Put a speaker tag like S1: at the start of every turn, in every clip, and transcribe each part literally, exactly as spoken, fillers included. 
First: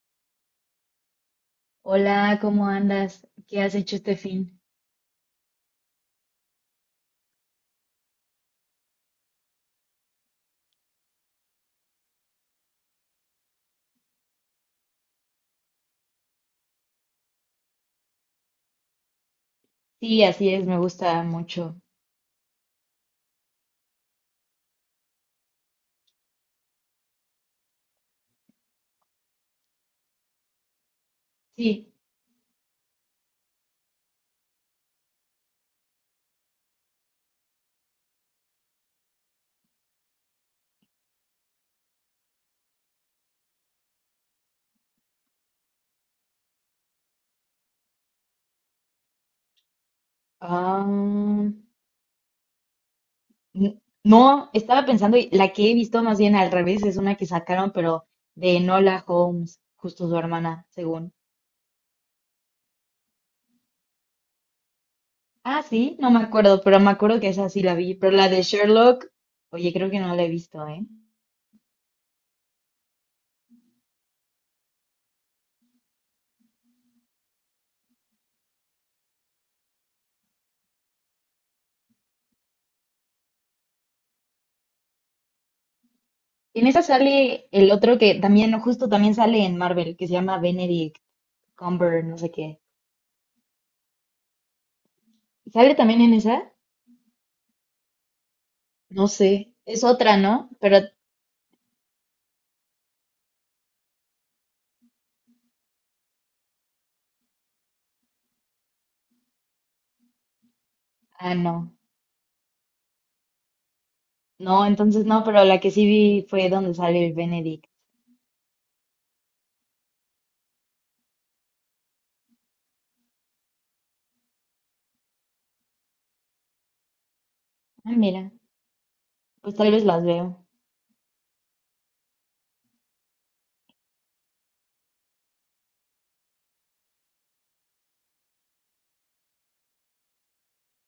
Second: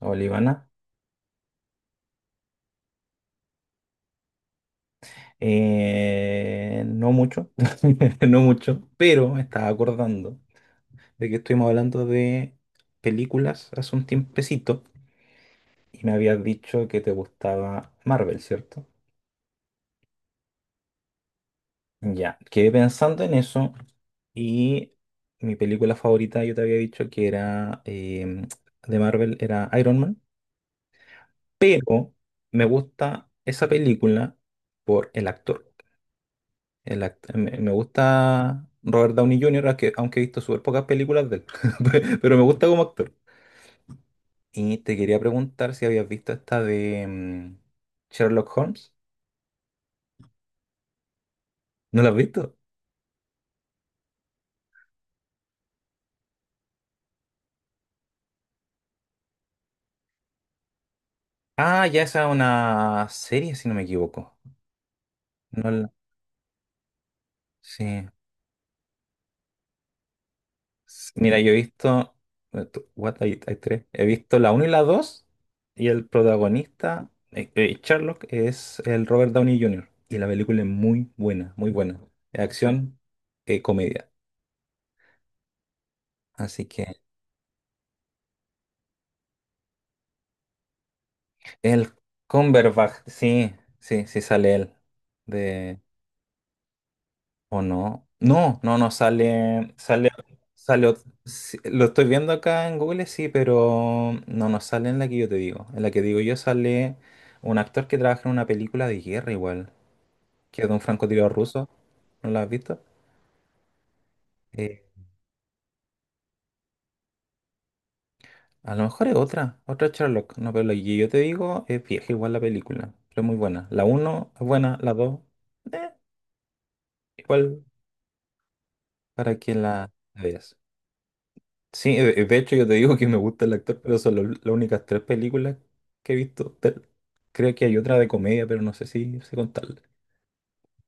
S1: Olivana.
S2: Hola, ¿cómo andas? ¿Qué has hecho este fin?
S1: Eh, no mucho, no mucho, pero me estaba acordando de que estuvimos hablando de películas hace un tiempecito y me habías dicho que te gustaba Marvel, ¿cierto?
S2: Sí, así es, me gusta mucho.
S1: Ya, quedé pensando en eso y mi película favorita yo te había dicho que era em, de Marvel, era Iron Man,
S2: Sí.
S1: pero me gusta esa película por el actor. El act- me me gusta Robert Downey junior, aunque, aunque he visto súper pocas películas de él, pero me gusta como actor. Y te quería preguntar si habías visto esta de mm, Sherlock Holmes.
S2: ah,
S1: ¿No la has visto?
S2: n- no, estaba pensando, y la que he visto más bien al revés es una que sacaron, pero de Nola Holmes, justo su hermana, según.
S1: Ah, ya esa es una serie, si no me equivoco.
S2: Ah,
S1: No la-
S2: sí, no me acuerdo, pero me acuerdo que esa sí la vi.
S1: Sí.
S2: Pero la de Sherlock, oye, creo que no la he visto, ¿eh?
S1: S- Mira, yo he visto... What, hay, hay tres. He visto la uno y la dos y el protagonista, eh, eh, Sherlock, es el Robert Downey junior Y la película es muy buena, muy buena. Es acción, eh, comedia. Así
S2: En esa
S1: que
S2: sale el otro que también, justo también sale en Marvel, que se llama Benedict
S1: el
S2: Cumber, no sé qué.
S1: Cumberbatch, sí, sí, sí sale él.
S2: ¿Sale
S1: De,
S2: también en esa?
S1: ¿o no? No, no, no
S2: No sé,
S1: sale,
S2: es
S1: sale,
S2: otra, ¿no? Pero,
S1: sale, ot- sí, lo estoy viendo acá en Google, sí, pero no, no sale en la que yo te digo. En la que digo yo sale un actor que trabaja en una película de guerra igual, que es de un francotirador
S2: ah,
S1: ruso.
S2: no.
S1: ¿No la has visto?
S2: No,
S1: Eh,
S2: entonces no, pero la que sí vi fue donde sale el Benedict.
S1: a lo mejor es otra, otra Sherlock, no, pero la que yo te digo es vieja igual la película, pero es muy buena. La uno es buena, la dos, igual
S2: Ah, mira,
S1: para que
S2: pues tal vez
S1: la
S2: las veo.
S1: veas. Sí, de de hecho yo te digo que me gusta el actor, pero son lo- las únicas tres películas que he visto de él. Creo que hay otra de comedia, pero no sé si sé contarla.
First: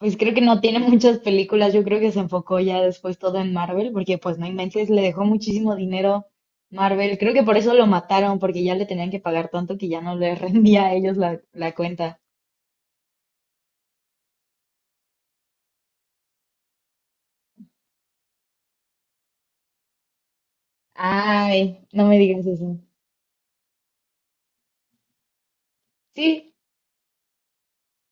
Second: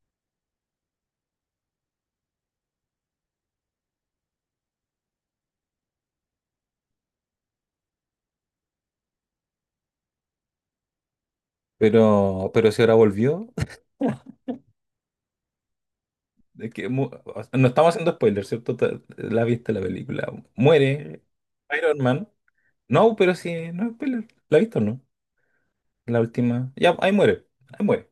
S2: Pues creo que no tiene muchas películas, yo creo que se enfocó ya después todo en Marvel, porque pues no inventes, le dejó muchísimo dinero Marvel. Creo que por eso lo mataron, porque ya le tenían que pagar tanto que ya no le rendía a ellos la, la cuenta.
S1: Pero, pero si ahora volvió, de que mu- o sea, no estamos haciendo spoilers, ¿cierto? Te- La viste la película. Muere
S2: Ay,
S1: Iron
S2: no me
S1: Man.
S2: digas eso.
S1: No, pero sí, no es spoiler. ¿La viste o no? La
S2: Sí.
S1: última. Ya, ahí muere. Ahí muere.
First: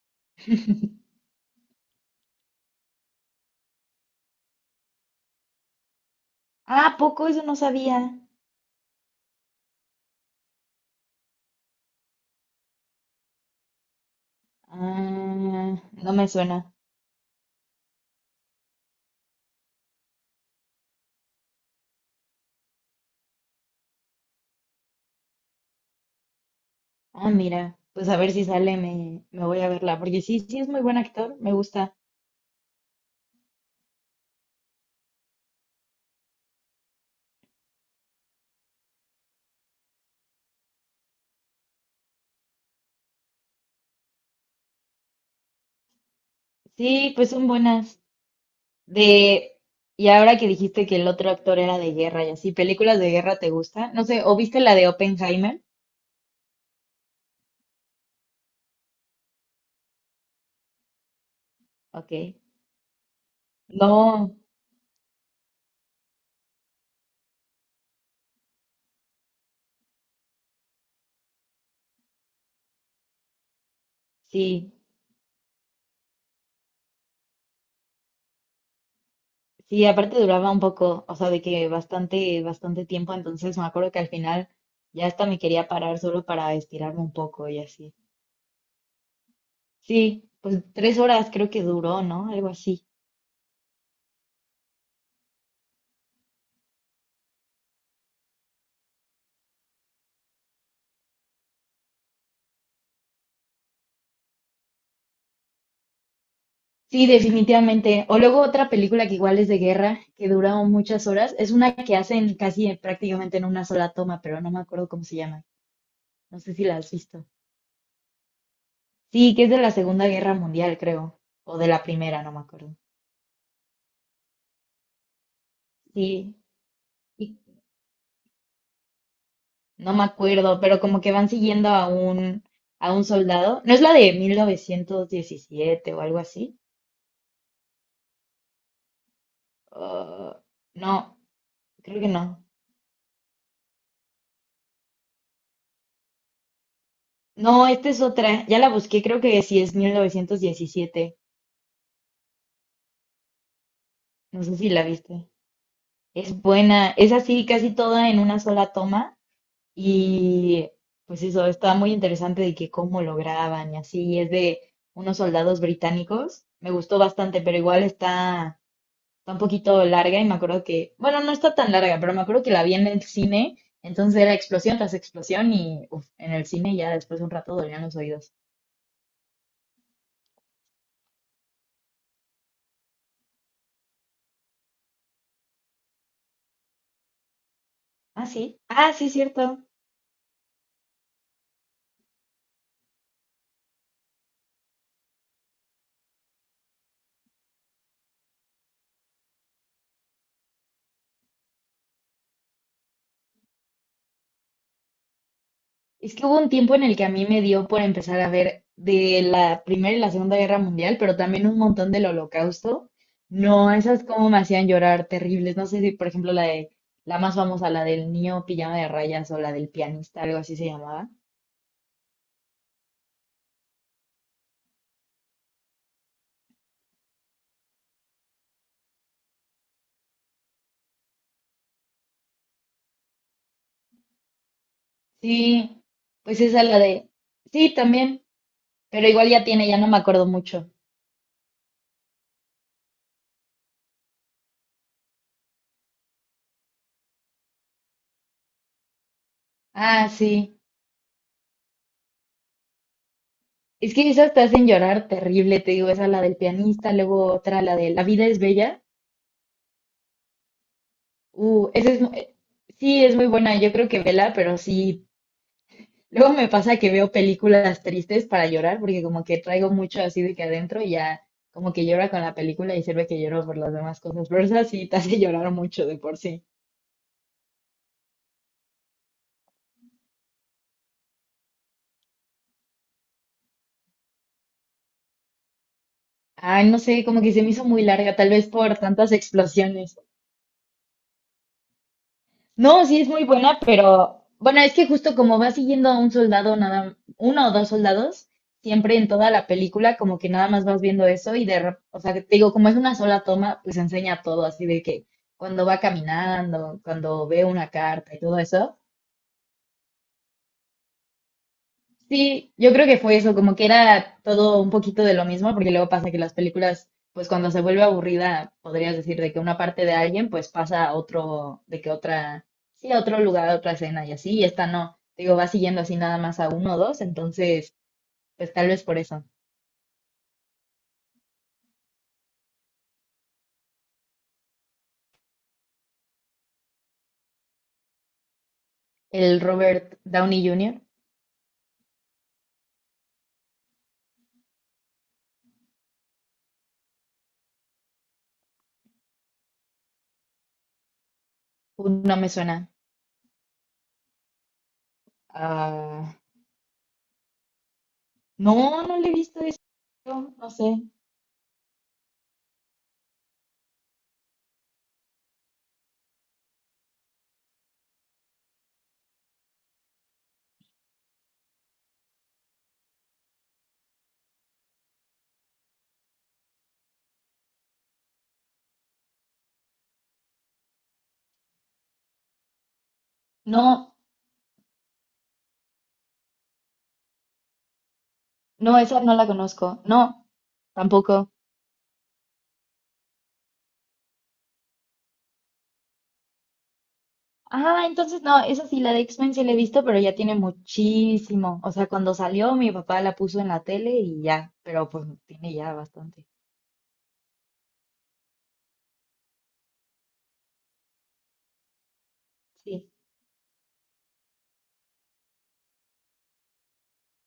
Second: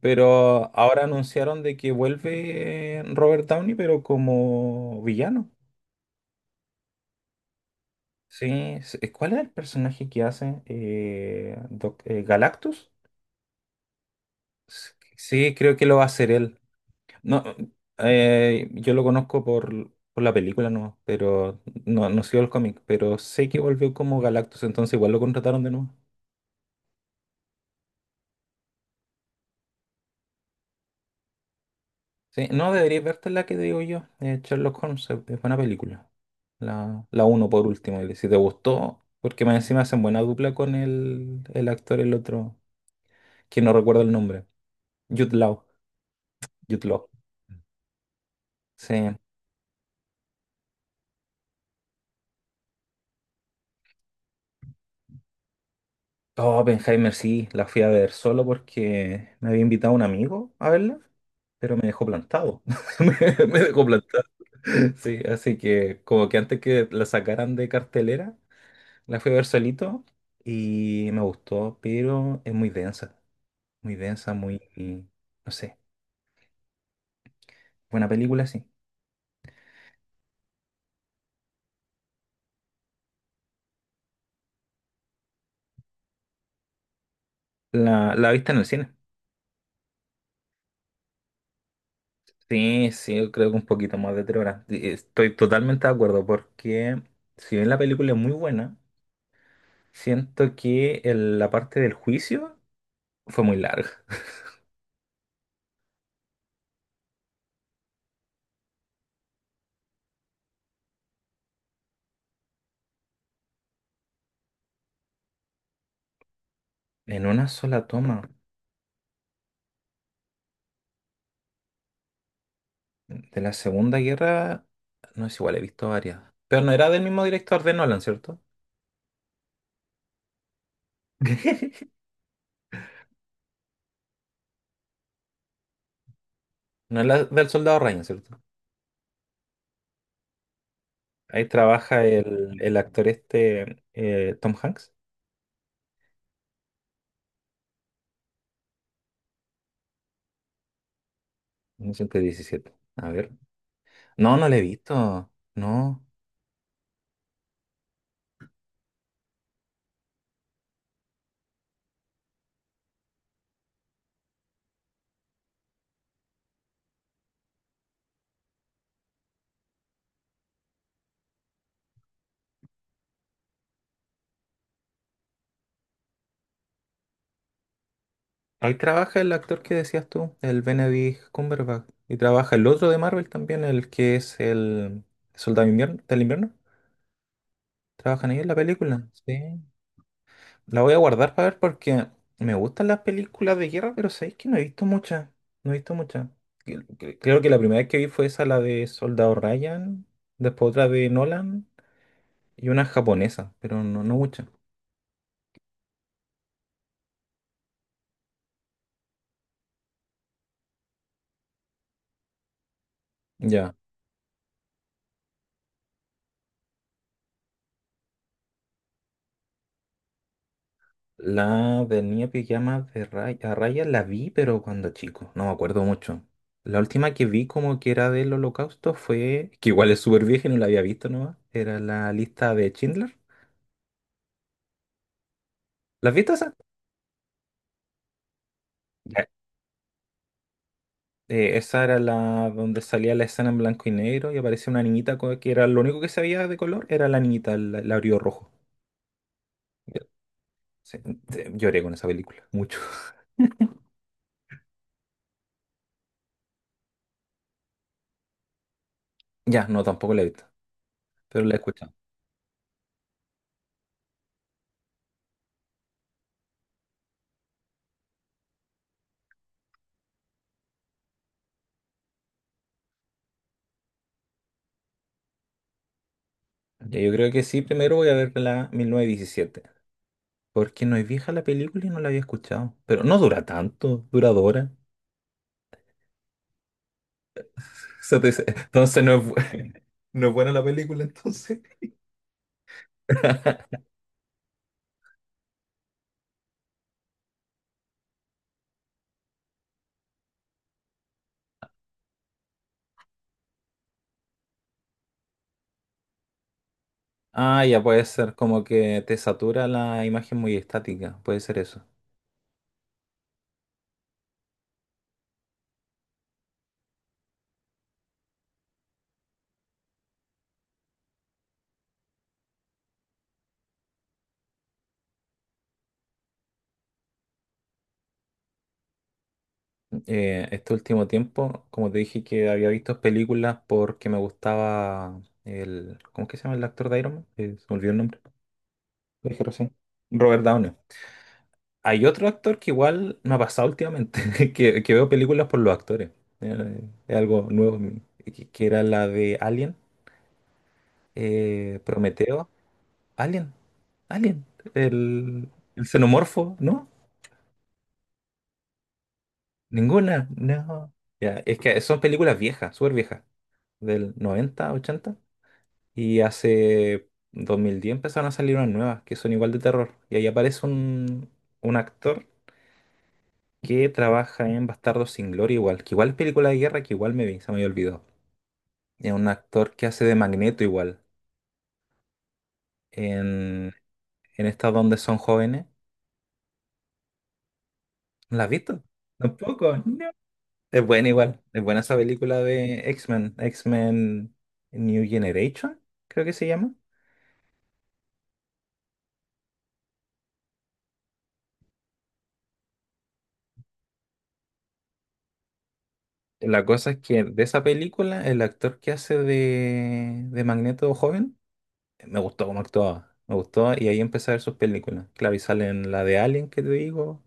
S1: Pero ahora anunciaron de que vuelve Robert Downey, pero como villano.
S2: Ah, ¿a poco eso no sabía.
S1: Sí, s- eh, ¿cuál es el personaje que hace? Eh, Doc- eh, ¿Galactus? S- Sí, creo
S2: Ah,
S1: que lo va a
S2: no me
S1: hacer él.
S2: suena.
S1: No, eh, yo lo conozco por, por la película, no, pero no, no sigo el cómic, pero sé que volvió como Galactus, entonces igual lo contrataron de nuevo.
S2: Ah, mira, pues a ver si sale, me, me voy a verla, porque sí, sí es muy buen actor, me gusta.
S1: Sí, no, deberías verte la que digo yo, eh, Sherlock Holmes, es es buena película. La, la uno por último, y si te gustó, porque más encima hacen buena dupla con el, el actor, el otro, que no recuerdo el nombre, Jude Law, Jude Law.
S2: Sí, pues son buenas.
S1: Sí.
S2: De, y ahora que dijiste que el otro actor era de guerra y así, ¿películas de guerra te gustan? No sé, ¿o viste la de Oppenheimer?
S1: Oh, Oppenheimer sí, la fui a ver solo porque me había invitado un amigo a verla, pero me dejó
S2: Ok.
S1: plantado. Me, me dejó plantado.
S2: No,
S1: Sí, así que como que antes que la sacaran de cartelera, la fui a ver solito y me gustó, pero es muy densa, muy densa,
S2: sí,
S1: muy, no sé, buena película, sí.
S2: sí, aparte duraba un poco, o sea, de que bastante, bastante tiempo, entonces me acuerdo que al final ya hasta me quería parar solo para estirarme un poco y así.
S1: La, la viste en el cine.
S2: Sí, pues tres horas creo que duró, ¿no? Algo así.
S1: Sí, sí, yo creo que un poquito más de tres horas. Y estoy totalmente de acuerdo porque si bien la película es muy buena, siento que el- la parte del juicio fue muy larga.
S2: Sí, definitivamente. O luego otra película que igual es de guerra, que dura muchas horas, es una que hacen casi en- prácticamente en una sola toma, pero no me acuerdo cómo se llama. No sé si la has visto.
S1: En una sola toma
S2: Sí, que es de la Segunda Guerra Mundial, creo, o de la Primera, no me acuerdo.
S1: de la Segunda Guerra, no es igual, he visto varias.
S2: Sí,
S1: Pero no era del mismo
S2: y
S1: director de Nolan, ¿cierto?
S2: no me acuerdo, pero como que van siguiendo a un a un soldado. ¿No es la de mil novecientos diecisiete o algo así?
S1: ¿No es la del Soldado Ryan, cierto?
S2: Ah, no,
S1: Ahí
S2: creo
S1: trabaja
S2: que no.
S1: el, el actor este, eh, Tom Hanks,
S2: No, esta es otra. Ya la busqué, creo que sí es mil novecientos diecisiete.
S1: ciento diecisiete. A ver. No,
S2: No
S1: no lo
S2: sé
S1: he
S2: si la viste.
S1: visto. No.
S2: Es buena, es así casi toda en una sola toma y pues eso, está muy interesante de que cómo lo graban y así, y es de unos soldados británicos, me gustó bastante, pero igual está, está un poquito larga y me acuerdo que, bueno, no está tan larga, pero me acuerdo que la vi en el cine, entonces era explosión tras explosión y uf, en el cine ya después de un rato dolían los oídos.
S1: Ahí trabaja el actor que decías tú, el Benedict Cumberbatch. Y trabaja el otro de Marvel también, el que es el Soldado Invier- del Invierno.
S2: Ah,
S1: Trabajan ellos en la
S2: sí, ah,
S1: película,
S2: sí,
S1: sí.
S2: cierto.
S1: La voy a guardar para ver porque me gustan las películas de guerra, pero sabéis que no he visto muchas. No he visto muchas. Cre- cre- Creo que la primera vez que vi fue esa, la de Soldado Ryan, después otra de Nolan y una japonesa, pero no, no muchas.
S2: Es que hubo un tiempo en el que a mí me dio por empezar a ver de la Primera y la Segunda Guerra Mundial, pero también un montón del Holocausto. No,
S1: Ya.
S2: esas como me hacían llorar terribles. No sé si, por ejemplo, la de la más famosa, la del niño pijama de rayas o la del pianista, algo así se llamaba.
S1: La del niño pijama de Ray- a Ryan la vi, pero cuando chico, no me acuerdo mucho. La última que vi como que era del Holocausto fue, que igual es súper vieja y no la había visto nomás, era la lista de Schindler.
S2: Sí,
S1: ¿La has visto
S2: pues
S1: esa?
S2: esa la de, sí, también, pero igual ya tiene, ya no me acuerdo mucho.
S1: Eh, esa era la donde salía la escena en blanco y negro y aparecía una niñita co- que era lo único que se veía de color, era la niñita, el labio rojo. Ya,
S2: Ah, sí.
S1: sí, te- lloré con esa película, mucho.
S2: Es que esas te hacen llorar terrible, te digo, esa la del pianista, luego otra, la de La vida es bella.
S1: Ya, no, tampoco la he visto, pero la he
S2: Uh, esa
S1: escuchado.
S2: es, mu- eh, sí, es muy buena, yo creo que vela, pero sí. Luego me pasa que veo películas tristes para llorar, porque como que traigo mucho así de que adentro y ya como que llora con la película y sirve que lloro por las demás cosas. Pero esa sí te hace llorar mucho de por sí.
S1: Ya, yo creo que sí, primero voy a ver la mil novecientos diecisiete porque no es vieja la película y no la había escuchado. Pero no dura tanto, dura dos horas.
S2: Ay, no sé, como que se me hizo muy
S1: O
S2: larga,
S1: sea, te
S2: tal
S1: dice,
S2: vez por
S1: entonces
S2: tantas
S1: no es, bu-
S2: explosiones.
S1: no es buena la película, entonces.
S2: No, sí es muy buena, pero bueno, es que justo como va siguiendo a un soldado, nada, uno o dos soldados, siempre en toda la película, como que nada más vas viendo eso y de, rep- o sea, que te digo, como es una sola toma, pues enseña todo, así de que cuando va caminando, cuando ve
S1: Ah,
S2: una
S1: ya puede
S2: carta y
S1: ser
S2: todo
S1: como
S2: eso.
S1: que te satura la imagen muy estática, puede ser eso.
S2: Sí, yo creo que fue eso, como que era todo un poquito de lo mismo, porque luego pasa que las películas, pues cuando se vuelve aburrida, podrías decir de que una parte de alguien, pues pasa a otro, de que otra, sí, a otro lugar, a otra escena y así, y esta no, digo, va siguiendo así nada más a uno o dos, entonces, pues tal vez por eso.
S1: eh, este último tiempo, como te dije que había visto películas porque me gustaba el... ¿Cómo es que se llama el actor de Iron Man? Eh, se me olvidó el nombre. Lo
S2: El
S1: dije recién.
S2: Robert
S1: Robert
S2: Downey
S1: Downey.
S2: junior,
S1: Hay otro actor que igual me ha pasado últimamente, que, que veo películas por los actores. Eh, es algo nuevo en mí, que, que era la de Alien, eh,
S2: uh, no me
S1: Prometeo.
S2: suena.
S1: Alien, Alien, el, el
S2: Ah,
S1: xenomorfo, ¿no?
S2: no, no le he visto eso,
S1: Ninguna,
S2: no sé.
S1: no. Ya, es que son películas viejas, súper viejas, del noventa, ochenta. Y hace dos mil diez empezaron a salir unas nuevas que son igual de terror. Y ahí aparece un, un actor que trabaja en Bastardos sin Gloria igual, que igual es película de guerra, que igual me vi, se me había olvidado. Es un actor que hace de Magneto igual, en,
S2: No,
S1: en estas donde son jóvenes. ¿No ¿La has
S2: no,
S1: visto?
S2: esa no la
S1: Tampoco,
S2: conozco.
S1: no.
S2: No,
S1: Es buena
S2: tampoco.
S1: igual, es buena esa película de X-Men, X-Men New Generation, creo que se llama.
S2: Ah, entonces no, esa sí, la de X-Men sí la he visto, pero ya tiene muchísimo. O sea, cuando salió mi papá la puso en la tele y ya, pero pues tiene ya bastante.
S1: La cosa es que de esa película, el actor que hace de, de Magneto joven me gustó cómo
S2: Sí,
S1: actuaba, me gustó y ahí empecé a ver sus películas. Claro, y salen la de Alien que te digo,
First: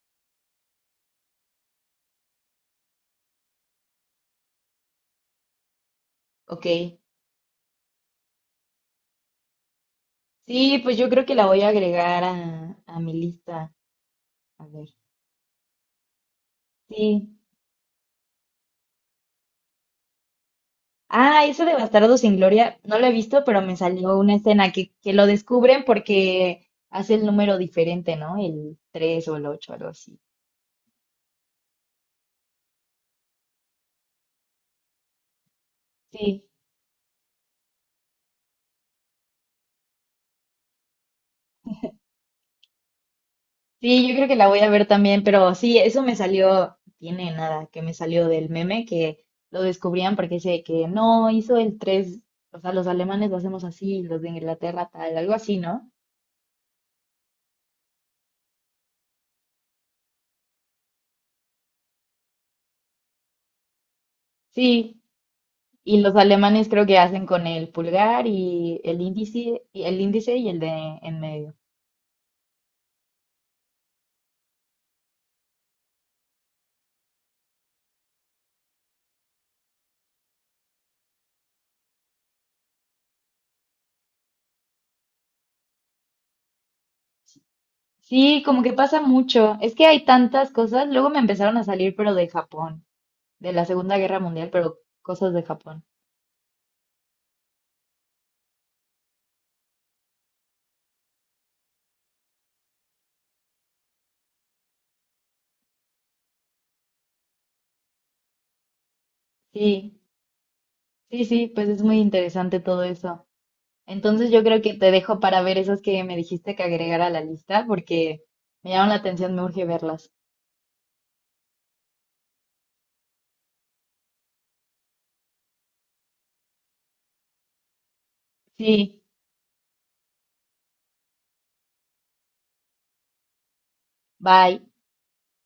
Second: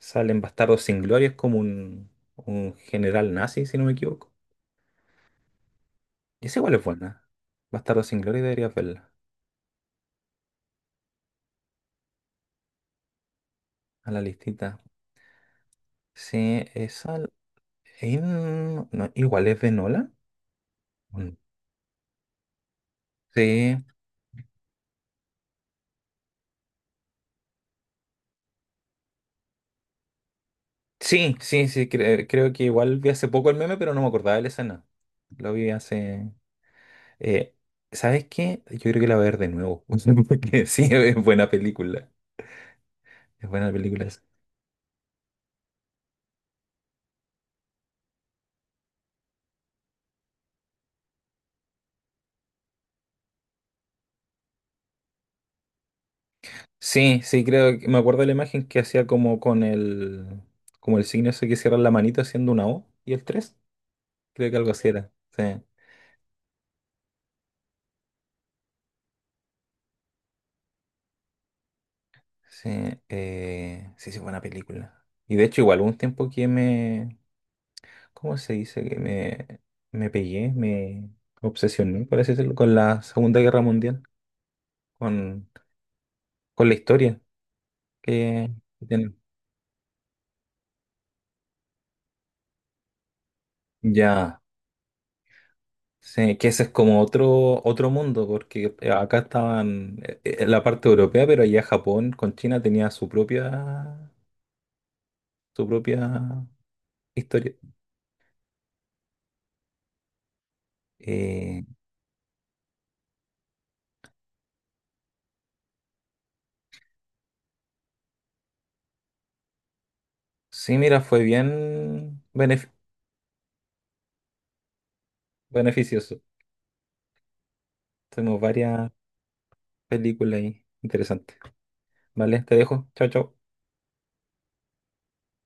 S1: salen Bastardos sin Gloria, es como un, un general nazi, si no me equivoco. Y esa igual es
S2: ok.
S1: buena. Bastardos sin Gloria deberías verla
S2: Sí, pues yo creo que la voy a agregar a, a mi lista.
S1: a la
S2: A
S1: listita.
S2: ver,
S1: Sí, esa
S2: sí.
S1: eh, no, no, igual es de Nolan. Mm.
S2: Ah, esa de Bastardos sin Gloria, no la he visto, pero me
S1: Sí,
S2: salió una escena que, que lo descubren porque hace el número diferente, ¿no? El tres o el ocho algo así.
S1: sí, sí, sí, cre- creo que igual vi hace poco el meme, pero no me acordaba de la escena. Lo vi hace...
S2: Sí,
S1: eh, ¿sabes qué? Yo creo que la voy a ver de nuevo, porque sí, es buena película. Es buena la película
S2: sí, yo
S1: esa.
S2: creo que la voy a ver también, pero sí, eso me salió, tiene nada, que me salió del meme que lo descubrían porque dice que no hizo el tres, o sea, los alemanes lo hacemos así, los de Inglaterra tal, algo así, ¿no?
S1: Sí, sí, creo que me acuerdo de la imagen que hacía como con el, como el signo ese que cierra la manito haciendo una O y el tres. Creo que algo así
S2: Sí,
S1: era. Sí,
S2: y los alemanes creo que hacen con el pulgar y el índice y el índice y el de en medio.
S1: sí, eh, sí, sí, buena película. Y de hecho, igual hubo un tiempo que me, ¿cómo se dice? Que me, me pegué, me obsesioné, por así decirlo, con la Segunda Guerra Mundial, con, con la historia
S2: Sí,
S1: que
S2: como que
S1: que
S2: pasa
S1: tiene.
S2: mucho. Es que hay tantas cosas, luego me empezaron a salir pero de Japón, de la Segunda Guerra
S1: Ya.
S2: Mundial, pero cosas de Japón.
S1: Sí, que ese es como otro, otro mundo, porque eh, acá estaban eh, eh, en la parte europea, pero allá Japón con China tenía su propia, su propia historia.
S2: Sí, sí, sí,
S1: Eh,
S2: pues es muy interesante todo eso. Entonces yo creo que te dejo para ver esas que me dijiste que agregara a la lista porque me llaman la atención, me urge verlas.
S1: sí, mira, fue bien benef- beneficioso. Tenemos varias
S2: Sí,
S1: películas ahí interesantes. Vale, te dejo. Chao, chao.
S2: bye.